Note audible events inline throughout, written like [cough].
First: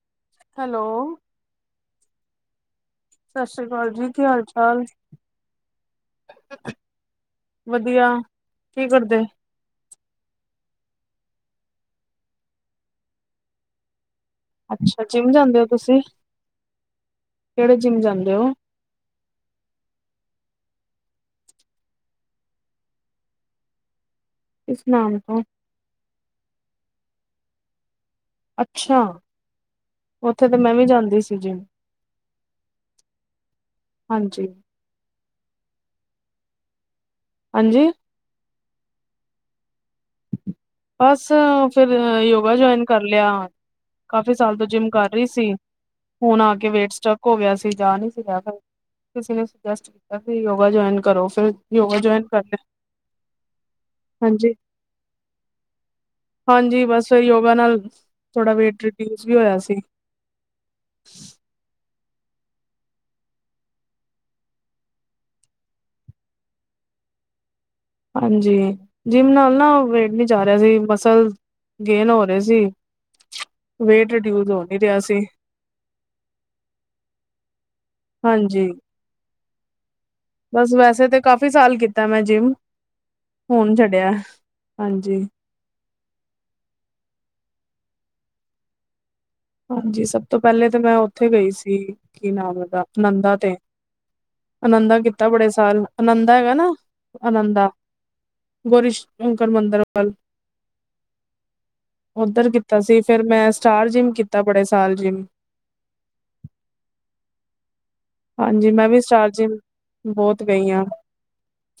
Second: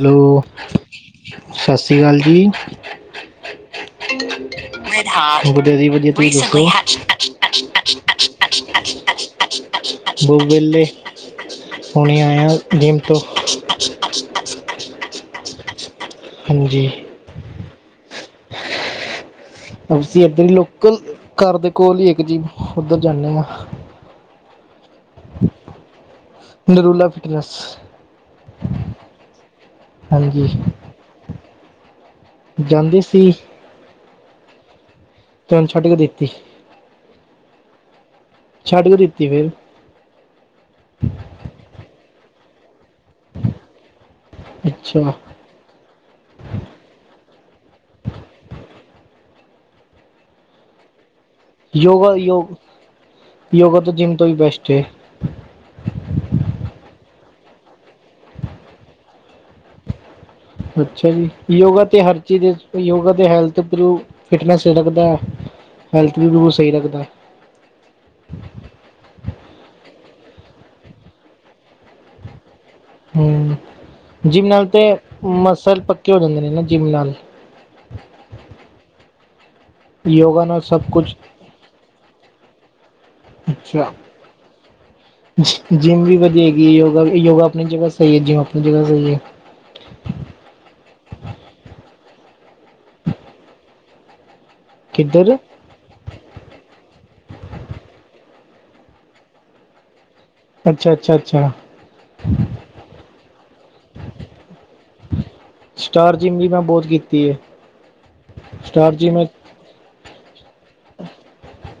Hello hello. ਸੱਸਰੀ ਕਾਲ ਜੀ। ਸਤਿ ਸ੍ਰੀ ਅਕਾਲ ਜੀ ਕੀ ਹਾਲ ਚਾਲ ਵਧੀਆ ਜੀ ਵਧੀਆ ਤੁਸੀਂ ਦੱਸੋ? ਵਧੀਆ, ਕੀ ਕਰਦੇ? [unintelligible] ਬ ਵੇਹਲੇ [unintelligible] ਹੁਣੇ ਆਇਆ ਜਿੰਮ ਤੋਂ ਅੱਛਾ-ਅੱਛਾ-ਅੱਛਾ-ਅੱਛਾ। ਅੱਛਾ ਜਿਮ ਜਾਂਦੇ ਹੋ ਤੁਸੀਂ ਹਾਂਜੀ। ਕਿਹੜੇ ਜਿੰਮ ਜਾਂਦੇ ਹੋ ਅਸੀਂ ਏਧਰ ਲੋਕਲ ਘਰ ਦੇ ਕੋਲ ਹੀ ਇੱਕ ਜਿਮ ਉੱਧਰ ਜਾਂਦੇ ਹਾਂ। ਇਸ ਨਾਮ ਤੋਂ ਨਰੂਲਾ ਫਿਟਨਸ ਅੱਛਾ, ਹਾਂਜੀ ਉੱਥੇ ਤੇ ਮੈਂ ਵੀ ਜਾਂਦੀ ਸੀ ਜਿਮ। ਜਾਂਦੀ ਸੀ। ਹਾਂਜੀ। ਤੈਨੂੰ ਛੱਡ ਕੇ ਦੇਤੀ। ਹਾਂਜੀ। ਛੱਡ ਕਿਉ ਦਿੱਤੀ ਫੇਰ ਬਸ ਫ਼ਿਰ ਯੋਗਾ ਜੁਆਇਨ ਕਰ ਲਿਆ ਕਾਫੀ ਸਾਲ ਤੋਂ ਜਿੰਮ ਕਰ ਅੱਛਾ ਰਹੀ ਸੀ। ਹੁਣ ਆ ਕੇ ਵੇਟ ਸਟੱਕ ਹੋ ਗਿਆ ਸੀ ਜਾ ਨੀ ਰਿਹਾ ਫਿਰ ਕਿਸੇ ਨੇ ਸੁਜੈਸਟ ਕੀਤਾ ਵੀ ਯੋਗਾ ਜੁਆਇਨ ਕਰੋ? ਫਿਰ ਯੋਗਾ, ਜੁਆਇਨ ਕਰ ਯੋਗ, ਲਿਆ ਯੋਗਾ ਤੋਂ ਜਿੰਮ ਤੋਂ ਹੀ ਹਾਂਜੀ ਬੈਸਟ ਏ। ਹਾਂਜੀ ਬਸ ਯੋਗਾ ਨਾਲ ਥੋੜਾ ਵੇਟ ਰਿਡਿਊਜ਼ ਵੀ ਹੋਇਆ ਸੀ। ਅੱਛਾਜੀ ਯੋਗਾ ਤੇ ਹਰ ਚੀਜ਼ ਯੋਗਾ ਤੇ ਹੈਲਥ ਪਰੀਉ ਫਿਟਨੇਸ ਜਿਹੜਾ ਬੰਦਾ ਹੈਲਥ ਵੀ ਬਿਲਕੁਲ ਸਹੀ ਰੱਖਦਾ। ਹਾਂਜੀ ਜਿੰਮ ਨਾਲ ਨਾ ਵੇਟ ਨਹੀਂ ਜਾ ਰਿਹਾ ਸੀ। ਮਸਲ ਗੇਨ ਹੋ ਰਹੇ ਸੀ। ਹਮ ਵੇਟ ਜਿੰਮ ਰਿਡਿਊਸ ਹੋ ਨਾਲ ਨੀ ਤੇ ਰਿਹਾ ਸੀ, ਮਸਲ ਪੱਕੇ ਹੋ ਜਾਂਦੇ ਨੇ ਨਾ ਜਿੰਮ ਨਾਲ। ਹਾਂਜੀ। ਯੋਗਾ ਨਾਲ ਬੱਸ ਸਭ ਵੈਸੇ ਕੁਛ ਤੇ ਕਾਫੀ ਸਾਲ ਕੀਤਾ ਮੈਂ ਜਿੰਮ ਹੁਣ ਅੱਛਾ ਛੱਡਿਆ ਹਾਂਜੀ ਜਿੰਮ ਵੀ ਵਧੀਆਗੀ ਯੋਗਾ-ਯੋਗਾ ਆਪਣੀ ਜਗ੍ਹਾ ਸਹੀ ਹੈ, ਜਿੰਮ ਆਪਣੀ ਜਗ੍ਹਾ ਸਹੀ ਹੈ। ਹਾਂਜੀ ਸਭ ਤੋਂ ਪਹਿਲੇ ਤਾਂ ਮੈਂ ਉੱਥੇ ਗਈ ਸੀ ਕੀ ਨਾਮ ਉਹਦਾ ਆਨੰਦਾ ਤੇ ਆਨੰਦਾ ਕੀਤਾ ਕਿੱਧਰ ਬੜੇ ਸਾਲ ਆਨੰਦਾ ਹੈਗਾ ਨਾ ਆਨੰਦਾ ਗੋਰੀ ਸ਼ੰਕਰ ਮੰਦਿਰ ਵੱਲ ਅੱਛਾ-ਅੱਛਾ, ਅੱਛਾ। ਉੱਧਰ ਕੀਤਾ ਸੀ ਫ਼ਿਰ ਮੈਂ ਸਟਾਰ ਜਿੰਮ ਕੀਤਾ ਬੜੇ ਸਾਲ ਜਿੰਮ ਸਟਾਰ ਜਿੰਮ ਵੀ ਮੈਂ ਬਹੁਤ ਕੀਤੀ ਏ। ਹਾਂਜੀ ਮੈਂ ਵੀ ਸਟਾਰ ਜਿੰਮ ਬਹੁਤ ਗਈ ਆ।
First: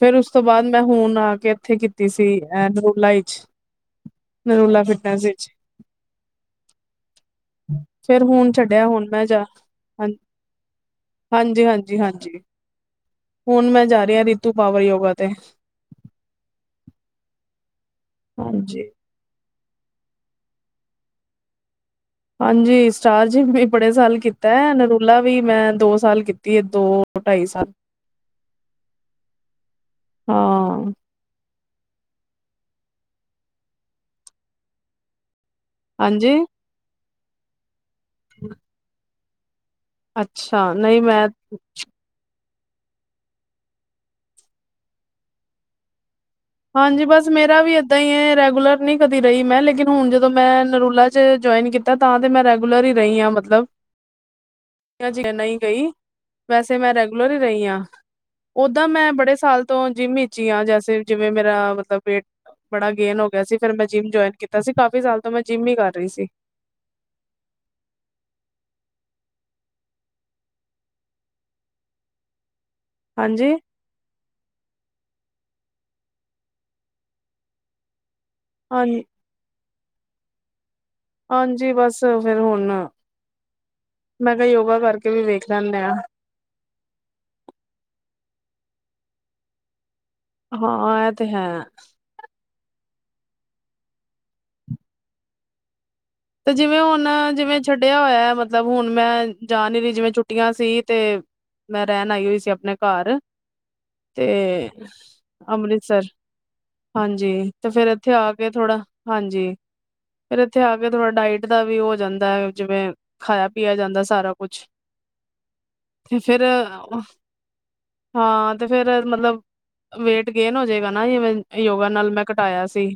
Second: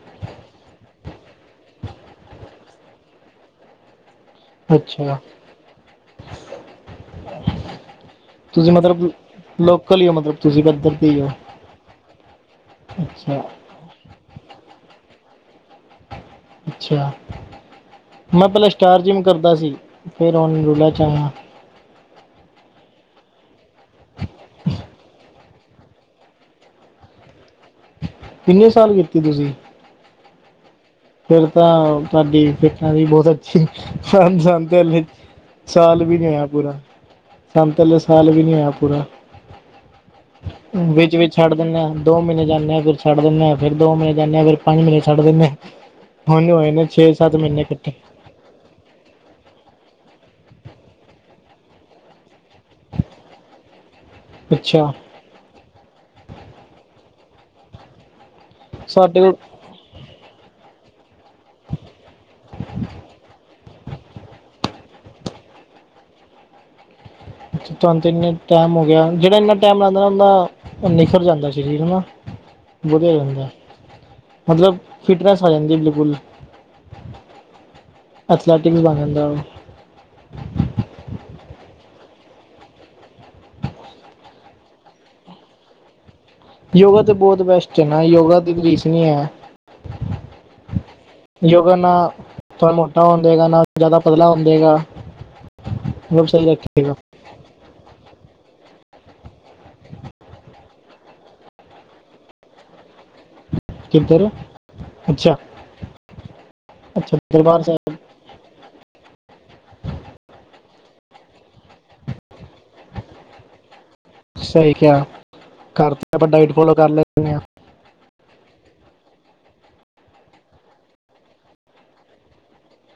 ਫ਼ਿਰ ਉਸ ਤੋਂ ਬਾਅਦ ਮੈਂ ਹੁਣ ਆ ਕੇ ਇੱਥੇ ਕੀਤੀ ਸੀ ਅ ਨੂਲਾਈ 'ਚ' ਅੱਛਿਆ ਫੇਰ ਹੁਣ ਛੱਡਿਆ ਹੁਣ ਮੈਂ ਜਾ ਕਲੀਓ ਮਤਲਬ ਤੁਸੀਂ ਪੱਧਰ ਤੇ ਹੀ ਹੋ ਹਾਂਜੀ-ਹਾਂਜੀ ਹਾਂਜੀ ਅੱਛਾ ਹੁਣ ਮੈਂ ਜਾ ਰਹੀ ਆ ਰੀਤੂ ਪਾਵਰ ਯੋਗਾ ਤੇ ਅੱਛਿਆ ਮੈਂ ਪਹਿਲਾਂ ਹਾਂਜੀ ਸਟਾਰ ਜਿੰਮ ਕਰਦਾ ਸੀ। ਫਿਰ ਉਹ ਨਰੂਲਾ 'ਚ' ਆਇਆ। ਹਾਂਜੀ ਸਟਾਰ ਜਿੰਮ ਵੀ ਬੜੇ ਸਾਲ ਕੀਤਾ ਏ ਨਰੂਲਾ ਵੀ ਮੈਂ ਦੋ ਸਾਲ ਕੀਤੀ ਹੈ ਦੋ ਢਾਈ ਸਾਲ [inaudible] ਕਿੰਨੇ ਸਾਲ ਕੀਤੀ ਤੁਸੀਂ? ਹਾਂ। ਫਿਰ ਤਾਂ ਤੁਹਾਡੀ ਫਿੱਟਨੈੱਸ ਵੀ ਬਹੁਤ ਅੱਛੀ ਆ। [unintelligible] ਹਰ ਜਾਂਦਿਆ ਲਈ। ਸਾਲ ਵੀ ਨੀ ਹਾਂਜੀ ਹੋਇਆ ਪੂਰਾ ਸਾਨੂੰ ਤੇ ਲੈ ਸਾਲ ਵੀ ਨੀ ਹੋਇਆ ਪੂਰਾ ਅੱਛਾ ਨਹੀਂ ਮੈਂ ਵਿੱਚ-ਵਿੱਚ ਛੱਡ ਦਿੰਦੇ ਹਾਂ। ਦੋ ਮਹੀਨੇ ਜਾਂਣੇ ਆ ਫਿਰ ਛੱਡ ਦਿੰਦੇ ਆ ਫਿਰ ਦੋ ਮਹੀਨੇ ਜਾਣੇ ਫਿਰ ਪੰਜ ਮਹੀਨੇ ਛੱਡ ਦੀਣੇ ਆ ਹੁਣ ਹੋਏ ਨੇ ਹਾਂਜੀ ਛੇ ਬੱਸ ਸੱਤ ਮੇਰਾ ਮਹੀਨੇ ਵੀ ਇਕੱਠੇ ਏਦਾਂ ਹੀ ਹੈ ਰੈਗੂਲਰ ਨਹੀਂ ਕਦੀ ਰਹੀ ਮੈਂ ਲੇਕਿਨ ਹੁਣ ਜਦੋਂ ਮੈਂ ਨਰੂਲਾ 'ਚ' ਜੁਆਇਨ ਕੀਤਾ ਤਾਂ ਤੇ ਮੈਂ ਰੈਗੂਲਰ ਹੀ ਰਹੀ ਆ ਮਤਲਬ [inaudible] ਅੱਛਾ। [unintelligible] ਨਹੀਂ ਗਈ ਵੈਸੇ ਮੈਂ ਰੈਗੂਲਰ ਹੀ ਰਹੀ ਆ ਉਦਾਂ ਮੈਂ ਸਾਡੇ ਬੜੇ ਕੋਲ ਸਾਲ ਤੋਂ ਜਿਮੀਜੀਆਂ ਜੈਸੇ ਜਿਵੇਂ ਮੇਰਾ ਮਤਲਬ ਵੇਟ, ਬੜਾ ਗੇਨ ਹੋ ਗਿਆ ਸੀ। ਫ਼ਿਰ ਮੈਂ ਜਿੰਮ ਜੁਆਇਨ ਕੀਤਾ ਸੀ। ਕਾਫੀ ਸਾਲ ਤੋਂ ਮੈਂ ਜਿੰਮ ਹੀ ਕਰ ਰਹੀ ਸੀ। ਤੁਹਾਨੂੰ ਇੰਨੇ ਟਾਈਮ ਹੋ ਗਿਆ। ਜਿਹੜਾ ਇੰਨਾ ਟਾਈਮ ਲੱਗਦਾ ਉਹਦਾ ਉਹ ਨਿਖਰ ਜਾਂਦਾ ਛੇਤੀ ਹਨਾ ਵਧੀਆ ਰਹਿੰਦਾ। ਹਾਂਜੀ ਮਤਲਬ ਫਿਟਨੈਸ ਆ ਜਾਂਦੀ ਬਿਲਕੁਲ। ਐਥਲੈਟਿਕ ਹਾਂ ਬਣਾ ਜਾਦਾ ਉਹ। ਹਾਂਜੀ ਬੱਸ ਫ਼ਿਰ ਹੁਣ, ਮੈਂ ਕਿਹਾ ਯੋਗਾ ਕਰਕੇ ਵੀ ਵੇਖ ਲੈਂਣੇ ਆ। ਯੋਗਾ ਤੇ ਬਹੁਤ ਬੈਸਟ ਐ ਨਾ ਯੋਗਾ ਦੀ ਰੀਸ ਨਹੀਂ ਐ। ਹਾਂ ਇਹ ਤੇ ਹੈ ਯੋਗਾ ਨਾ ਥੋੜਾ ਮੋਟਾ ਹੋਣ ਦੇਗਾ ਨਾ ਜ਼ਿਆਦਾ ਪਤਲਾ ਹੋਣ ਦੇਗਾ। ਸਭ ਸਹੀ ਤੇ ਜਿਵੇਂ ਰੱਖੇਗਾ ਹੁਣ, ਜਿਵੇਂ ਛੱਡਿਆ ਹੋਇਆ ਮਤਲਬ ਹੁਣ ਮੈਂ ਜਾ ਨੀ ਰਹੀ ਜਿਵੇਂ ਛੁੱਟੀਆਂ ਸੀ ਤੇ ਮੈਂ ਰਹਿਣ ਆਈ ਹੋਈ ਸੀ ਆਪਣੇ ਘਰ। ਕਿੱਧਰ ਤੇ, ਅੱਛਾ ਅੰਮ੍ਰਿਤਸਰ ਅੱਛਾ ਹਾਂਜੀ ਦਰਬਾਰ ਤੇ ਫਿਰ ਸਾਹਿਬ ਇੱਥੇ ਆ ਕੇ ਥੋੜਾ, ਹਾਂਜੀ, ਫਿਰ ਇੱਥੇ ਆ ਕੇ ਥੋੜਾ ਡਾਇਟ ਦਾ ਵੀ ਹੋ ਜਾਂਦਾ ਜਿਵੇਂ ਖਾਇਆ ਪੀਆ ਜਾਂਦਾ। ਸਾਰਾ ਕੁਛ ਸਹੀ ਕਿਹਾ ਕਰਤੇ [inaudible] ਆਪਾਂ ਫਿਰ ਡਾਈਟ ਫੋਲੋ ਕਰ [unintelligible] ਲੈਂਦੇ ਆ ਹਾਂ ਤੇ ਫਿਰ ਮਤਲਬ ਵੇਟ ਗੇਨ ਹੋ ਜਾਏਗਾ [unintelligible] ਨਾ ਯੋਗਾ ਨਾਲ ਮੈਂ ਘਟਾਇਆ ਸੀ।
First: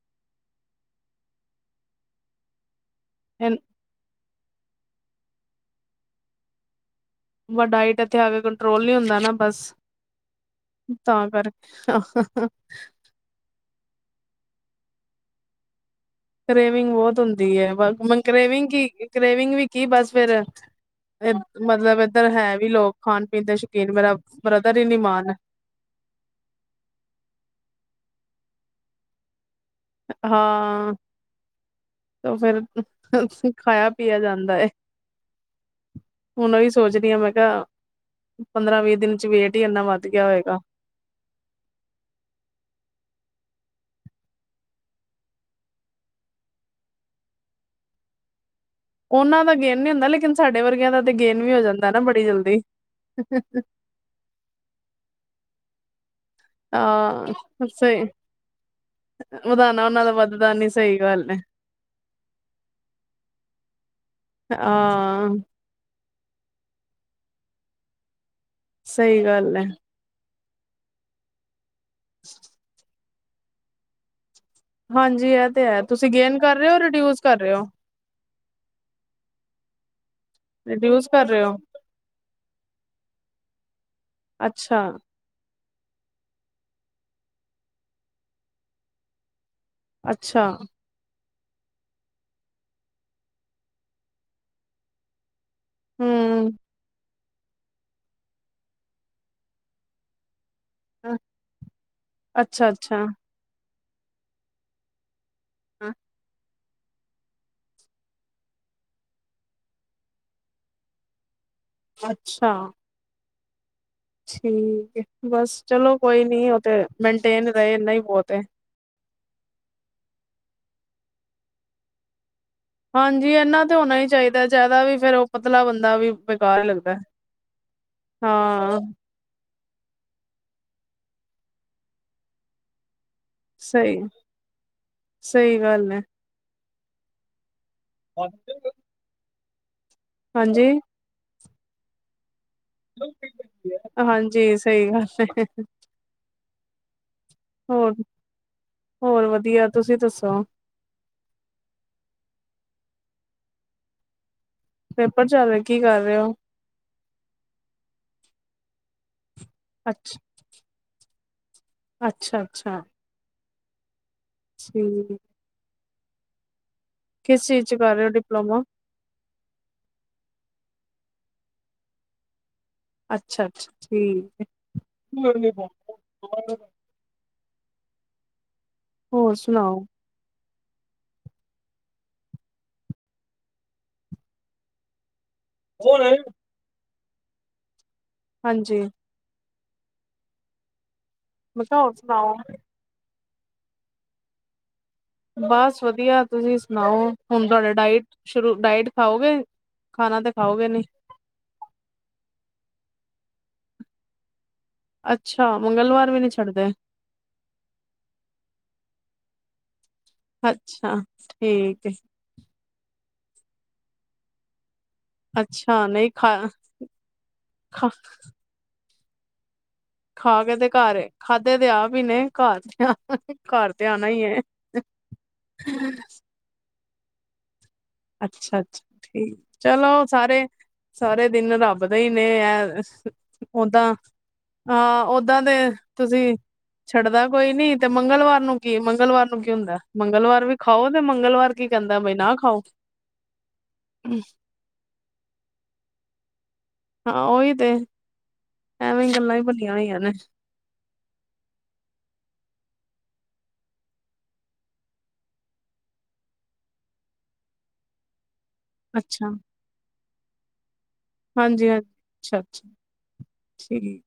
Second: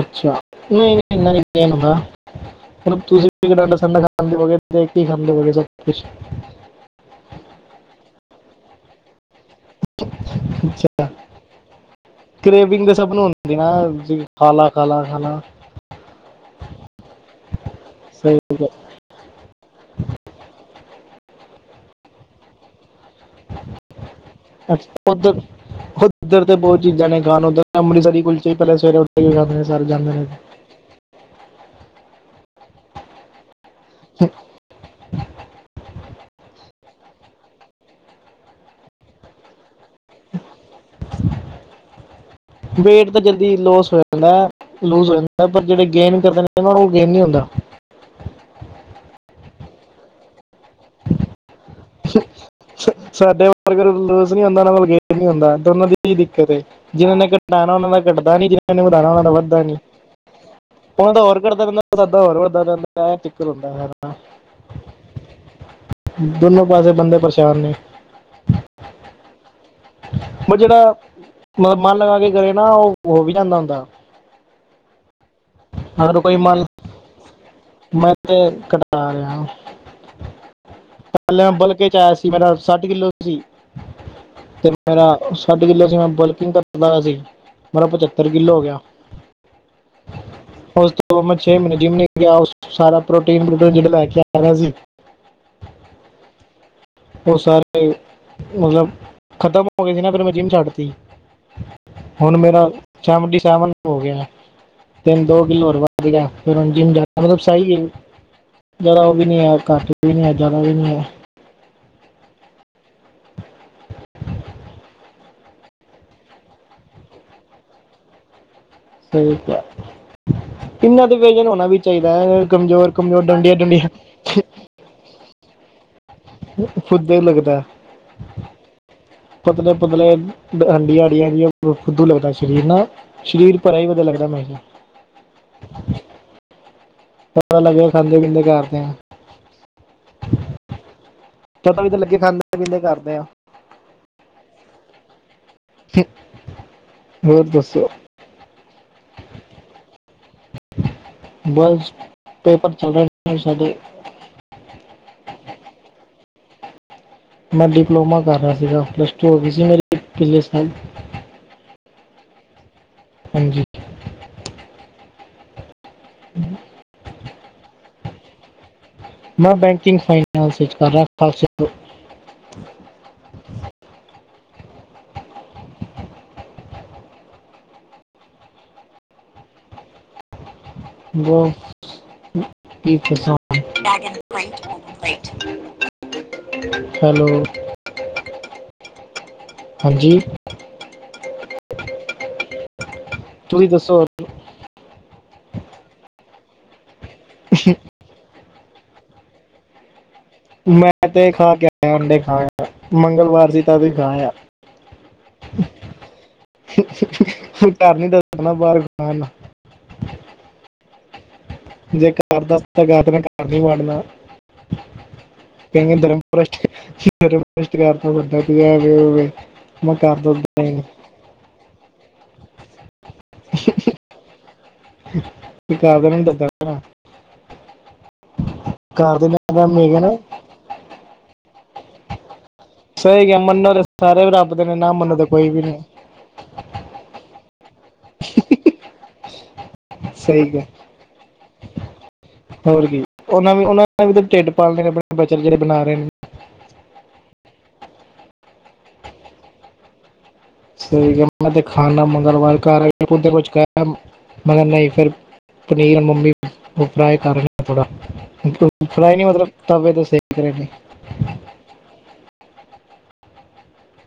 ਅੱਛਾ ਨਹੀਂ ਇਨ੍ਹਾਂ ਗੇਨ ਨਹੀਂ ਹੁੰਦਾ, [inaudible] ਮੈਡਮ ਤੁਸੀਂ ਵੀ ਤਾਂ ਅੰਡਾ ਸਾਂਡਾ ਖਾ [unintelligible] ਵ ਡਾਇਟ ਇੱਥੇ ਆ ਕੇ ਕੰਟਰੋਲ ਨੀ ਹੁੰਦਾ ਨਾ ਬੱਸ। ਅੱਛਾ [inaudible] ਤਾਂ ਕਰਕੇ [unintelligible] [unintelligible] ਖਾਲਾ-ਖਾਲਾ ਖਾਲਾ। ਕਰੇਵਿੰਗ ਬਹੁਤ ਐ ਬੱਸ ਸਹੀ ਹੈ ਕਰੇਵਿੰਗ ਕੀ ਕਰੇਵਿੰਗ ਵੀ ਕੀ ਬੱਸ ਫ਼ਿਰ ਮਤਲਬ ਇੱਧਰ ਹੈ ਵੀ ਲੋਕ ਖਾਣ-ਪੀਣ ਦੇ ਸ਼ੌਕੀਨ ਬੜਾ ਅੱਛਾ, ਉੱਧਰ-ਉੱਧਰ ਤੇ ਬਹੁਤ ਚੀਜ਼ਾਂ ਨੇ ਖਾਣ ਉੱਧਰ ਅੰਮ੍ਰਿਤਰੀ ਕੁਲਚੇ [unintelligible] [unintelligible] ਹਾਂ ਤੇ ਫਿਰ ਕੁਝ ਖਾਇਆ ਪਿਆ ਜਾਂਦਾ ਐ [inaudible] ਹੁਣ ਉਹੀ ਸੋਚ ਦੀ ਆ ਮੈਂ ਕਿਹਾ, ਪੰਦਰਾਂ ਵੀਹ ਦਿਨ 'ਚ' ਵੇਟ ਹੀ ਇੰਨਾ ਵੱਧ ਗਿਆ ਹੋਏਗਾ। ਵੇਟ ਤਾਂ ਜਲਦੀ ਲੋਸ ਹੋ ਜਾਂਦਾ, ਲੋਜ ਹੋ ਜਾਂਦਾ ਪਰ ਜਿਹੜੇ ਗੇਨ ਉਹਨਾਂ ਨੂੰ ਗੇਨ ਨਹੀਂ ਹੁੰਦਾ। ਉਹਨਾਂ ਦਾ ਗੇਨ ਨੀ ਹੁੰਦਾ ਲੇਕਿਨ ਸਾਡੇ ਵਰਗਿਆਂ ਦਾ ਤੇ ਗੇਨ ਵੀ ਹੋ ਜਾਂਦਾ। ਨਾ ਬੜੀ ਜਲਦੀ। ਸਾਡੇ ਵਰਗਿਆਂ ਦਾ ਲੋਜ ਨਹੀਂ ਹੁੰਦਾ, ਓਹਨਾਂ ਦਾ ਗੇਨ ਨਹੀਂ ਹੁੰਦਾ। ਇਹ ਦਿੱਕਤ ਐ, ਜਿਨ੍ਹਾਂ ਨੇ ਹਾਂ ਘਟਾਉਣਾ ਓਹਨਾਂ ਦਾ ਸਹੀ ਘੱਟਦਾ ਨਹੀਂ ਜਿਨ੍ਹਾਂ ਨੇ ਵਧਾਉਣਾ ਓਹਨਾਂ ਦਾ ਵੱਧਦਾ ਨਹੀਂ। ਵਧਾਣਾ ਉਹਨਾਂ ਦਾ ਵੱਧਦਾ ਨੀ ਸਹੀ ਉਹਨਾਂ ਦਾ ਗੱਲ ਹੈ ਹੋਰ ਘੱਟਦਾ ਰਹਿੰਦਾ ਹੈ ਸਾਡਾ ਹੋਰ ਵੱਧਦਾ ਰਹਿੰਦਾ। ਆਂ। ਦੋਨੋ ਪਾਸੇ ਬੰਦੇ ਪਰੇਸ਼ਾਨ ਨੇ। ਸਹੀ ਗੱਲ ਐ। ਓਹ ਜਿਹੜਾ, ਮਨ ਲਗਾ ਕੇ ਕਰੇ ਨਾ ਉਹ ਹੋ ਵੀ ਜਾਂਦਾ ਹੁੰਦਾ। ਹਾਂਜੀ ਇਹ ਤੇ ਹੈ ਤੁਸੀਂ ਅਗਰ ਕੋਈ ਗੇਨ ਕਰ ਮਨ ਰਹੇ ਰਿਡਿਊਸ ਕਰ ਰਹੇ ਹੋ। ਮੈਂ ਤੇ ਘੱਟਾ ਰਿਹਾ। ਰਿਡਿਊਸ ਕਰ ਰਹੇ ਓ। ਫਿਰ ਚਾਰ, ਪਹਿਲਾਂ ਸੱਠ ਕਿਲੋ ਸੀ ਤੇ ਅੱਛਾ [unintelligible] ਸੱਠ ਕਿੱਲੋ ਸੀ ਮੈਂ ਬਲਕਿੰਗ ਕਰਦਾ ਸੀ ਮੇਰਾ ਪਚੱਤਰ ਕਿੱਲੋ ਹੋ ਗਿਆ। ਅੱਛਾ। [unintelligible] ਮੈਂ ਛੇ ਮਹੀਨੇ ਜਿੰਮ ਨੀ ਗਿਆ, [unintelligible] ਸਾਰਾ ਪ੍ਰੋਟੀਨ ਜਿਹੜਾ ਮੈਂ ਲੈਕੇ ਆਇਆ ਸੀ ਹਮ। ਉਹ ਸਾਰੇ, ਮਤਲਬ ਖ਼ਤਮ ਹੋ ਗਏ ਸੀ ਨਾ ਫਿਰ ਮ ਜਿੰਨ ਛੱਡ ਹੁਣ ਮੇਰਾ ਅੱਛਾ ਅੱਛਾ ਸੇਵਨਟੀ ਸੇਵਨ ਹੋ ਗਿਆ ਤਿੰਨ, ਦੋ ਕਿਲੋ ਹੋਰ ਵਧੱ ਗਿਆ। [unintelligible] ਸਹੀ ਐ ਜ਼ਿਆਦਾ ਉਹ ਵੀ ਐ ਘੱਟ ਵੀ ਨਹੀਂ ਐ ਜ਼ਿਆਦਾ ਵੀ ਨਹੀਂ ਐ। ਅੱਛਾ। ਠੀਕ ਐਭਮਭਮ੍ਗ਼ ਬੱਸ ਚਲੋ ਕੋਈ ਨੀ ਉਹ ਤੇ ਮੇਨਟੇਨ ਰਹੇ ਇਨ੍ਹਾਂ ਹੀ ਬਹੁਤ ਹੈ। ਠੀਕ ਐ, ਇਹਨਾਂ ਦੇ ਵਿਜਨ ਹੋਣਾ ਵੀ ਚਾਹੀਦਾ। ਕਮਜ਼ੋਰ-ਕਮਜ਼ੋਰ, ਡੰਡੀਆਂ-ਡੁੰਡੀਆਂ। ਦ ਚਾਹੀਦਾ ਵੀ ਫੇਰ ਉਹ ਪਤਲਾ ਬੰਦਾ ਵੀ ਬੇਕਾਰ ਲੱਗਦਾ, ਫੁੱਦੇ ਲੱਗਦਾ ਹਾਂ। ਪਤਲੇ-ਪਤਲੇ ਹੱਡੀਆਂ-ਹੱਡੀਆਂ ਆੜੀਆਂ ਖੁਦੂ ਲੱਗਦਾ ਸਰੀਰ ਨਾ ਸਰੀਰ ਭਰਾ ਹੀ ਸਹੀ ਵਧੀਆ ਲੱਗਦਾ ਮੈਂ ਕਿਹਾ ਸਹੀ ਗੱਲ ਏ। ਪਤਾ ਲੱਗਿਆ ਖਾਂਦੇ-ਪੀਂਦੇ ਘਰ ਦੇ ਆ ਹਾਂਜੀ ਪਤਾ ਵੀ ਤਾਂ ਲੱਗੇ ਖਾਂਦੇ-ਪੀਂਦੇ ਘਰ ਦੇ ਆ ਹਾਂਜੀ, ਸਹੀ ਗੱਲ ਏ। [unintelligible] ਦੱਸੋ ਹੋਰ-ਹੋਰ ਵਧੀਆ ਤੁਸੀਂ ਦੱਸੋ। ਬਜ਼ ਪੇਪਰ ਚੱਲ ਰਹੇ ਸਾਡੇ ਪੇਪਰ ਚੱਲ ਰਹੇ ਕੀ ਕਰ ਰਹੇ ਓ? ਮੈਂ ਡਿਪਲੋਮਾ ਕਰ ਰਿਹਾ ਸੀਗਾ ਪਲੱਸ ਟੂ ਹੋ ਗਈ ਸੀ। ਮੇਰੇ ਪਿਛਲੇ ਸਾਲ ਅੱਛਾ-ਅੱਛਾ ਹਾਂਜੀ। ਠੀ [unintelligible] ਕਿਸ ਚੀਜ਼ 'ਚ' ਕਰ ਰਹੇ ਓ ਡਿਪਲੋਮਾ ਮੈਂ ਬੈਂਕਿੰਗ ਫਾਈਨਸ ਵਿੱਚ ਕਰ ਰਿਹਾ ਖਾਲਸ ਅੱਛਾ-ਅੱਛਾ, ਠੀਕ ਐ। ਹੋਰ ਸੁਣਾਉ। [unintelligible] [unintelligible] ਹੈਲੋ। ਹਾਂਜੀ। ਹਾਂਜੀ ਮੱਕਾ ਹੋਰ ਸੁਣਾਉ। ਤੁਸੀ ਦੱਸੋ ਹੋਰ। ਬੱਸ ਵਧੀਆ, ਤੁਸੀਂ ਸੁਣਾਉ, ਹੁਣ ਤੁਹਾਡਾ ਡਾਇਟ ਸ਼ੁਰੂ, ਡਾਇਟ ਖਾਓਗੇ ਖਾਣਾ ਤਾਂ ਖਾਓਗੇ ਨੀ ਮੈ ਤੇ ਖਾ ਕੇ ਆਇਆ ਅੰਡੇ ਖਾ ਮੰਗਲਵਾਰ ਸੀ ਤਾਂ ਵੀ ਖਾਇਆ। ਅੱਛਾ ਮੰਗਲਵਾਰ ਵੀ ਨੀ ਛੱਡਦੇ ਹੁਣ ਘਰ ਨੀ ਦੱਸਣਾ ਬਾਹਰ ਖ ਅੱਛਾ, ਠੀਕ ਏ। [unintelligible] ਵੰਡਨਾ ਅੱਛਾ [unintelligible] ਨਹੀਂ ਖਾ ਕਰ ਖਾ ਦਫਾ ਹੋਵੇ। ਮੈਂ ਕਰ ਖਾ ਕੇ ਦਿੰਦਾ ਤੇ ਹੀ ਨਹੀਂ ਘਰ ਖਾਧੇ ਤੇ ਆ ਵੀ ਨੇ ਘਰ 'ਚ ਘਰ ਤੇ ਆਉਣਾ ਹੀ ਹੈ। ਹ ਅੱਛਾ-ਅੱਛਾ ਠੀਕ ਚਲੋ ਨਾ ਸਾਰੇ, ਸਾਰੇ ਦਿਨ ਰੱਬ ਦੇ ਹੀ ਨੇ ਇਹ ਸਹੀ ਗਿਆ ਮੰਨੋ ਤੇ ਓਦਾਂ, ਸਾਰੇ ਰੱਬ ਦੇ ਨੇ ਨਾ ਹਾਂ ਮੰਨੋ ਤਾਂ ਓਦਾਂ ਕੋਈ ਦੇ ਵੀ ਨਹੀਂ ਤੁਸੀਂ ਛੱਡਦਾ ਕੋਈ ਨੀ ਤੇ ਮੰਗਲਵਾਰ ਨੂੰ ਕੀ ਮੰਗਲਵਾਰ ਨੂੰ ਕੀ ਹੁੰਦਾ ਮੰਗਲਵਾਰ ਸਹੀ ਵੀ ਗਿਆ ਖਾਓ ਤੇ ਮੰਗਲਵਾਰ ਕੀ ਕਹਿੰਦਾ ਵੀ ਨਾ ਖਾਓ। ਹੋਰ ਕੀ ਉਹਨਾਂ ਵੀ, ਉਹਨਾਂ ਨੇ ਵੀ ਢਿੱਡ ਪਾਲ ਲਣੇ ਨੇ ਆਪਣੇ ਬਨ ਜਿਹੜੇ ਬਣਾ ਰਹੇ ਨੇ। ਹਾਂ ਉਹੀ ਤੇ ਐਵੇਂ ਗੱਲਾਂ ਹੀ ਭਣੀਆਂ ਹੋਈਆਂ ਨੇ। ਸਹੀ ਗੱਲ ਆ ਤੇ ਖਾਣ ਨਾ ਮੰਗਲਵਾਰ ਘਰ ਆ ਕੁਛ ਨਹੀਂ ਫਿਰ ਪਨੀਰ ਮੰਮੀ ਫਰਾਈ ਕਰ ਰਹੇ ਆ ਥੋੜਾ ਫਰਾਈ ਨੀ ਅੱਛਾ ਮਤਲਬ ਤਬੇ ਤੇ ਸੇਕ ਰਹੇ ਨੇ। ਹਾਂਜੀ-ਹਾਂਜੀ, ਅੱਛਾ-ਅੱਛਾ ਠੀਕ।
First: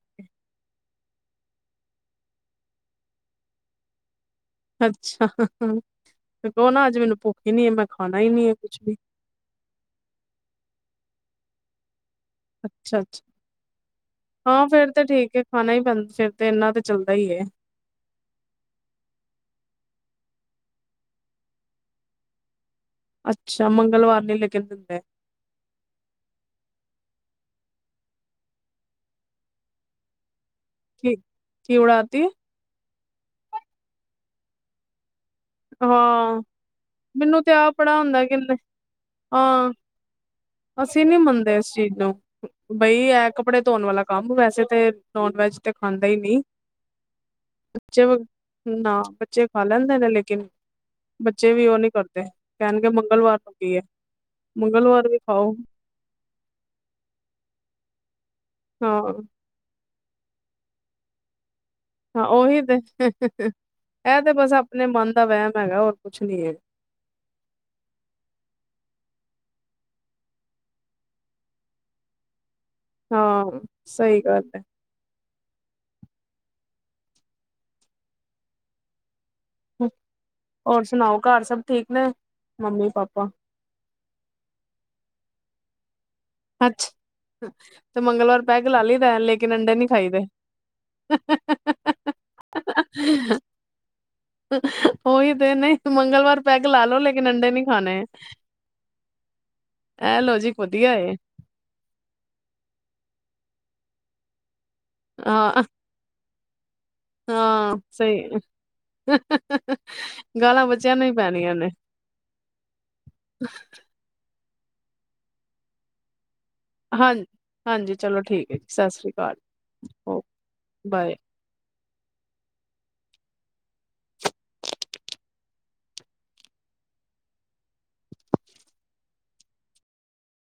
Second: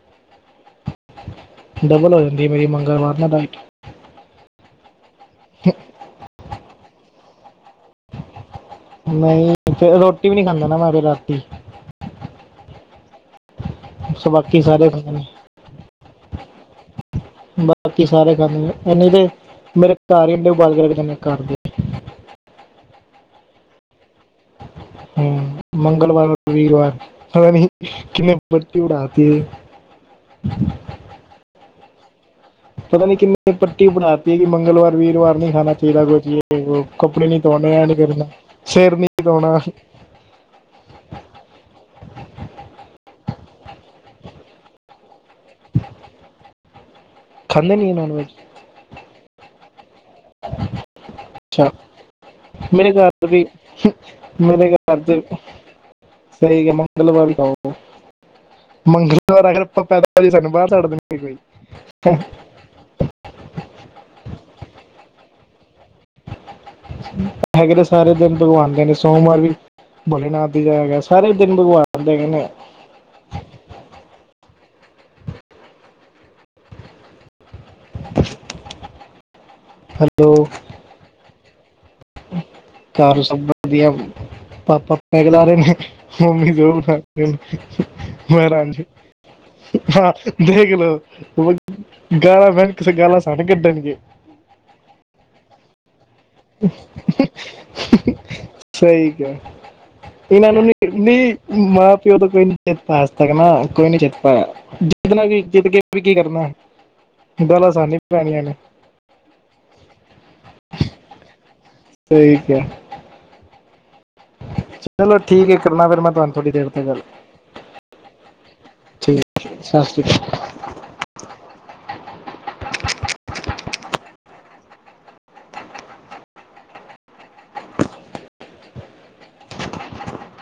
ਡਬਲ ਹੋ ਜਾਂਦੀ ਮੇਰੀ ਮੰਗਲਵਾਰ ਨਾ ਡਾਈਟ। ਅੱਛਾ ਤੇ ਕਹੋ ਨਾ ਅੱਜ ਮੈਨੂੰ ਭੁੱਖ ਹੀ ਨੀ ਹੈ ਮੈਂ ਖਾਣਾ ਹੀ ਨੀ ਆ ਕੁੱਛ ਵੀ। ਨਹੀਂ, ਫਿਰ ਰੋਟੀ ਵੀ ਨਹੀ ਖਾਂਦਾ ਨਾ ਮੈਂ ਫਿਰ ਰਾਤੀ। ਅੱਛਾ-ਅੱਛਾ। ਸ ਬਾਕੀ ਹਾਂ ਸਾਰੇ ਫੇਰ ਤੇ ਖਾਂਦੇ ਨੇ ਠੀਕ ਹੈ ਖਾਣਾ ਹੀ ਬਣਦਾ ਫਿਰ ਤੇ ਇਨਾ ਤੇ ਚੱਲਦਾ ਹੀ ਏ। ਬਾਕੀ ਸਾਰੇ ਖਾਂਦੇ ਇੰਨੀ ਤੇ ਮੇਰੇ ਘਰ ਹੀ ਅੰਡੇ ਉਬਦ ਕਰਕੇ ਦਿੰਦੇ ਘਰ ਦੇ ਅੱਛਾ ਮੰਗਲਵਾਰ ਨ ਲੇਗਣ ਦਿੰਦੇ। ਹਮ ਮੰਗਲਵਾਰ, ਵੀਰਵਾਰ ਪਤਾ ਨੀ ਕਿੰਨੇ ਬੱਤੀ ਉਡਾਤੀ ਹੈ। [inaudible] ਠੀਕ, ਕੀ ਉਡਾਤੀ? ਪਤਾ ਨੀ ਕਿੰਨੇ ਪੱਟੀ ਬਣਾਤੀ ਵੀ ਮੰਗਲਵਾਰ, ਵੀਰਵਾਰ ਨਹੀਂ ਖਾਣਾ ਚਾਹੀਦਾ ਹਾਂ ਕੁ ਕੱਪੜੇ ਨੀ ਮੈਨੂੰ ਤੇ ਆਪ ਧੋਣੇ, ਐ ਨ ਬੜਾ ਹੁੰਦਾ ਕਰਨਾ, ਕਿ ਨ- ਸਿਰ ਨਹੀ ਧੋਣਾ ਹਾਂ ਅਸੀਂ ਨੀ ਮੰਨਦੇ ਇਸ ਚੀਜ਼ ਨੂੰ ਬਈ ਹੈ ਕੱਪੜੇ ਧੋਣ ਵਾਲਾ ਕੰਮ ਵੈਸੇ ਤੇ ਨੋਨ ਵੈਜ ਤੇ ਖਾਂਦਾ ਹੀ ਨੀ। ਖਾਂਦੇ ਨਹੀਂ ਬੱਚੇ ਨਾਨ ਵੈਜ ਨਾ, ਬੱਚੇ ਖਾ ਲੈਂਦੇ ਨੇ ਲੇਕਿਨ ਬੱਚੇ ਵੀ ਅੱਛਾ ਉਹ ਨੀ ਕਰਦੇ, ਕਹਿਣਗੇ ਮੇਰੇ ਘਰ ਮੰਗਲਵਾਰ ਵੀ ਨੂੰ ਕੀ ਹੈ, ਮੇਰੇ ਘਰ ਮੰਗਲਵਾਰ ਵੀ ਤੇ ਖਾਓ। ਸਹੀ ਕੰਮ ਆ, ਮੰਗਲਵਾਰ ਖਾਓ, ਹਾਂ ਅਗਰ ਆਪਾਂ ਪੈ [unintelligible] ਹਾਂ ਉਹੀ ਤੇ, ਇਹ ਤੇ ਬਸ ਆਪਣੇ ਮਨ ਦਾ ਵਹਿਮ ਹੈਗਾ ਹੋਰ ਕੁੱਛ ਨੀ ਹੈਗਾ। ਹੈਗੇ ਨੇ ਸਾਰੇ ਦਿਨ ਭਗਵਾਨ ਦੇ ਨੇ ਸੋਮਵਾਰ ਵੀ ਭੋਲੇਨਾਥ ਦੀ ਜਾ ਸਾਰੇ ਦਿਨ ਭਗਵਾਨ ਦੇ ਨੇ। ਹਾਂ, ਸਹੀ ਗੱਲ ਏ। [inaudible] ਹੈਲੋ ਹੋਰ ਸੁਣਾਓ? ਘਰ ਸਭ ਠੀਕ ਨੇ। ਮੰਮੀ ਘਰ ਪਾਪਾ ਸਭ ਵਧੀਆ, ਪਾਪਾ ਪੈੱਗ ਲਾ ਰਹੇ ਨੇ। ਅੱਛ [unintelligible] ਦੇ ਤੇ ਮੰਗਲਵਾਰ ਮੈਂਰ ਹਾਂ ਪੈਗ ਲਾ ਲਈ ਦਾ ਲੇਕਿਨ ਅੰਡੇ ਨੀ ਖਾਈ ਦੇ ਦੇਖ। ਗਾਲਾਂ [unintelligible] ਕਿਸੇ ਗਾਲਾ ਸਾਨ ਕੱਢਣਗੇ [unintelligible] ਮੰਗਲਵਾਰ ਪੈਗ ਲਾ ਲੋ ਲੇਕਿਨ ਅੰਡੇ ਨੀ ਖਾਣੇ ਸਹੀ ਕਿਹਾ ਐ ਲੋ ਜੀ ਵਧੀਆ ਏ ਮਾਂ-ਪਿਓ ਦਾ ਕੋਈ ਨੀ ਚੇਤਾ ਹੱਜ ਤੱਕ ਨਾ ਕੋਈ ਨੀ ਚੇਤ ਪ ਜਿਦ ਵੀ ਹਾਂ ਜਿੱਤ ਕੇ ਵੀ ਕੀ ਕਰਨਾ ਹਾਂ [unintelligible] ਸਹੀ ਪੈਣੀਆਂ ਨੇ [unintelligible] ਗਾਲਾਂ ਬੱਚਿਆਂ ਨੂੰ ਹੀ ਪੈਣੀਆਂ ਨੇ ਸਹੀ ਕਿਹਾ [inaudible] ਚਲੋ ਠੀਕ ਐ ਕਰਨਾ ਫਿਰ ਮੈਂ ਤੁਹਾਨੂੰ ਥੋੜ੍ਹੀ ਦੇਰ ਤੱਕ ਗੱਲ ਹਾਂਜੀ-ਹਾਂਜੀ ਚਲੋ ਠੀਕ ਹੈ ਜੀ। ਸਤਿ ਸ਼੍ਰੀ ਅਕਾਲ ਠੀਕ ਸਾਸ਼੍ਰੀ ਓਕੇ ਕਾਲ। ਬਾਏ।